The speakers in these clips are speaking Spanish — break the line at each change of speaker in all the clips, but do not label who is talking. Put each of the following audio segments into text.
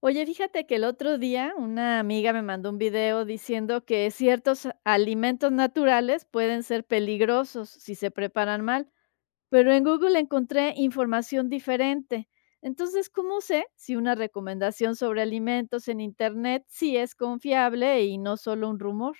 Oye, fíjate que el otro día una amiga me mandó un video diciendo que ciertos alimentos naturales pueden ser peligrosos si se preparan mal, pero en Google encontré información diferente. Entonces, ¿cómo sé si una recomendación sobre alimentos en Internet sí es confiable y no solo un rumor?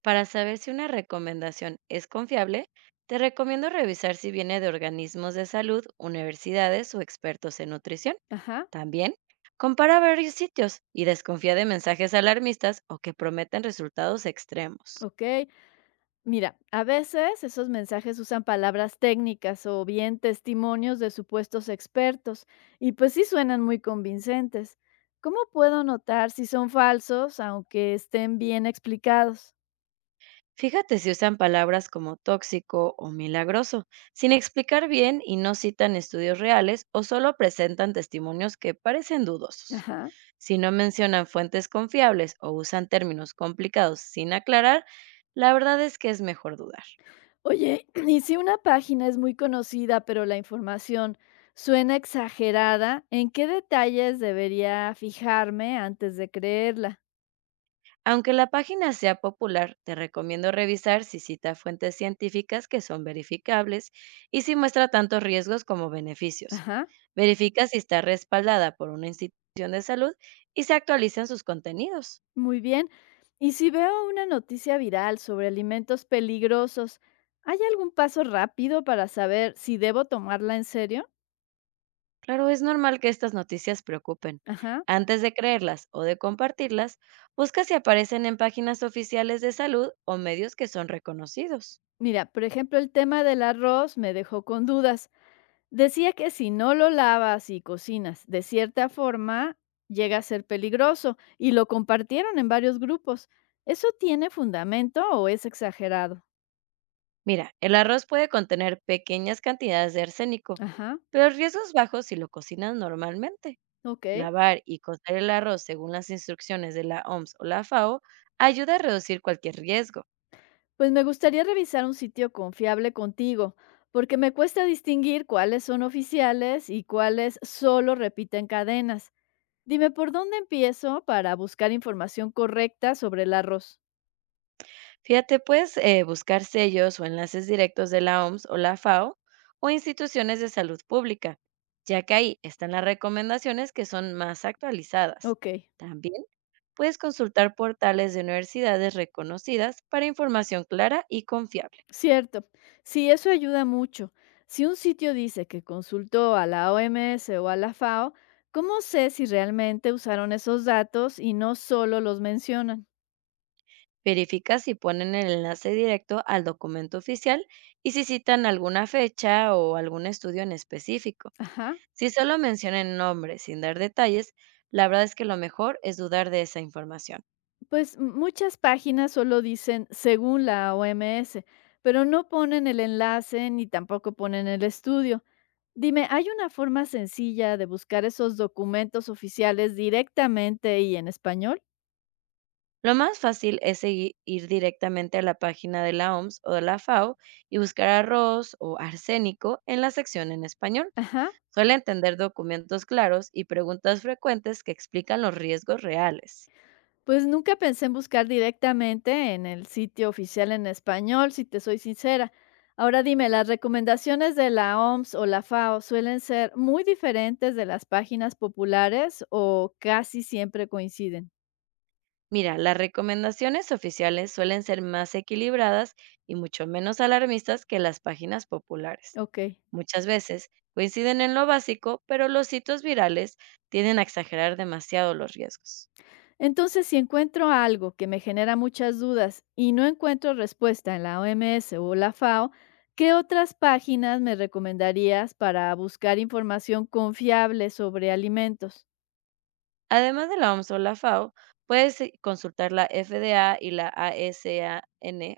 Para saber si una recomendación es confiable, te recomiendo revisar si viene de organismos de salud, universidades o expertos en nutrición.
Ajá,
También, compara varios sitios y desconfía de mensajes alarmistas o que prometen resultados extremos.
ok. Mira, a veces esos mensajes usan palabras técnicas o bien testimonios de supuestos expertos, y pues sí suenan muy convincentes. ¿Cómo puedo notar si son falsos, aunque estén bien explicados?
Fíjate si usan palabras como tóxico o milagroso, sin explicar bien y no citan estudios reales o solo presentan testimonios que parecen dudosos.
Ajá.
Si no mencionan fuentes confiables o usan términos complicados sin aclarar, la verdad es que es mejor dudar.
Oye, y si una página es muy conocida, pero la información suena exagerada, ¿en qué detalles debería fijarme antes de creerla?
Aunque la página sea popular, te recomiendo revisar si cita fuentes científicas que son verificables y si muestra tantos riesgos como beneficios.
Ajá.
Verifica si está respaldada por una institución de salud y se actualizan sus contenidos.
Muy bien. Y si veo una noticia viral sobre alimentos peligrosos, ¿hay algún paso rápido para saber si debo tomarla en serio?
Claro, es normal que estas noticias preocupen.
Ajá.
Antes de creerlas o de compartirlas, busca si aparecen en páginas oficiales de salud o medios que son reconocidos.
Mira, por ejemplo, el tema del arroz me dejó con dudas. Decía que si no lo lavas y cocinas de cierta forma, llega a ser peligroso y lo compartieron en varios grupos. ¿Eso tiene fundamento o es exagerado?
Mira, el arroz puede contener pequeñas cantidades de arsénico,
Ajá,
pero riesgos bajos si lo cocinas normalmente.
ok.
Lavar y cocer el arroz según las instrucciones de la OMS o la FAO ayuda a reducir cualquier riesgo.
Pues me gustaría revisar un sitio confiable contigo, porque me cuesta distinguir cuáles son oficiales y cuáles solo repiten cadenas. Dime, ¿por dónde empiezo para buscar información correcta sobre el arroz?
Fíjate, puedes buscar sellos o enlaces directos de la OMS o la FAO o instituciones de salud pública, ya que ahí están las recomendaciones que son más actualizadas.
Ok,
También puedes consultar portales de universidades reconocidas para información clara y confiable.
cierto. Sí, eso ayuda mucho. Si un sitio dice que consultó a la OMS o a la FAO, ¿cómo sé si realmente usaron esos datos y no solo los mencionan?
Verifica si ponen el enlace directo al documento oficial y si citan alguna fecha o algún estudio en específico.
Ajá.
Si solo mencionan nombres sin dar detalles, la verdad es que lo mejor es dudar de esa información.
Pues muchas páginas solo dicen según la OMS, pero no ponen el enlace ni tampoco ponen el estudio. Dime, ¿hay una forma sencilla de buscar esos documentos oficiales directamente y en español?
Lo más fácil es ir directamente a la página de la OMS o de la FAO y buscar arroz o arsénico en la sección en español.
Ajá.
Suelen tener documentos claros y preguntas frecuentes que explican los riesgos reales.
Pues nunca pensé en buscar directamente en el sitio oficial en español, si te soy sincera. Ahora dime, ¿las recomendaciones de la OMS o la FAO suelen ser muy diferentes de las páginas populares o casi siempre coinciden?
Mira, las recomendaciones oficiales suelen ser más equilibradas y mucho menos alarmistas que las páginas populares.
Ok.
Muchas veces coinciden en lo básico, pero los sitios virales tienden a exagerar demasiado los riesgos.
Entonces, si encuentro algo que me genera muchas dudas y no encuentro respuesta en la OMS o la FAO, ¿qué otras páginas me recomendarías para buscar información confiable sobre alimentos?
Además de la OMS o la FAO, puedes consultar la FDA y la ASAN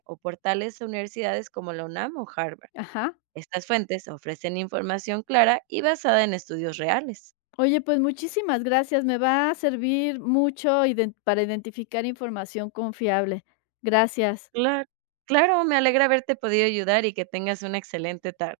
o portales de universidades como la UNAM o Harvard.
Ajá.
Estas fuentes ofrecen información clara y basada en estudios reales.
Oye, pues muchísimas gracias. Me va a servir mucho para identificar información confiable. Gracias.
Claro, claro, me alegra haberte podido ayudar y que tengas una excelente tarde.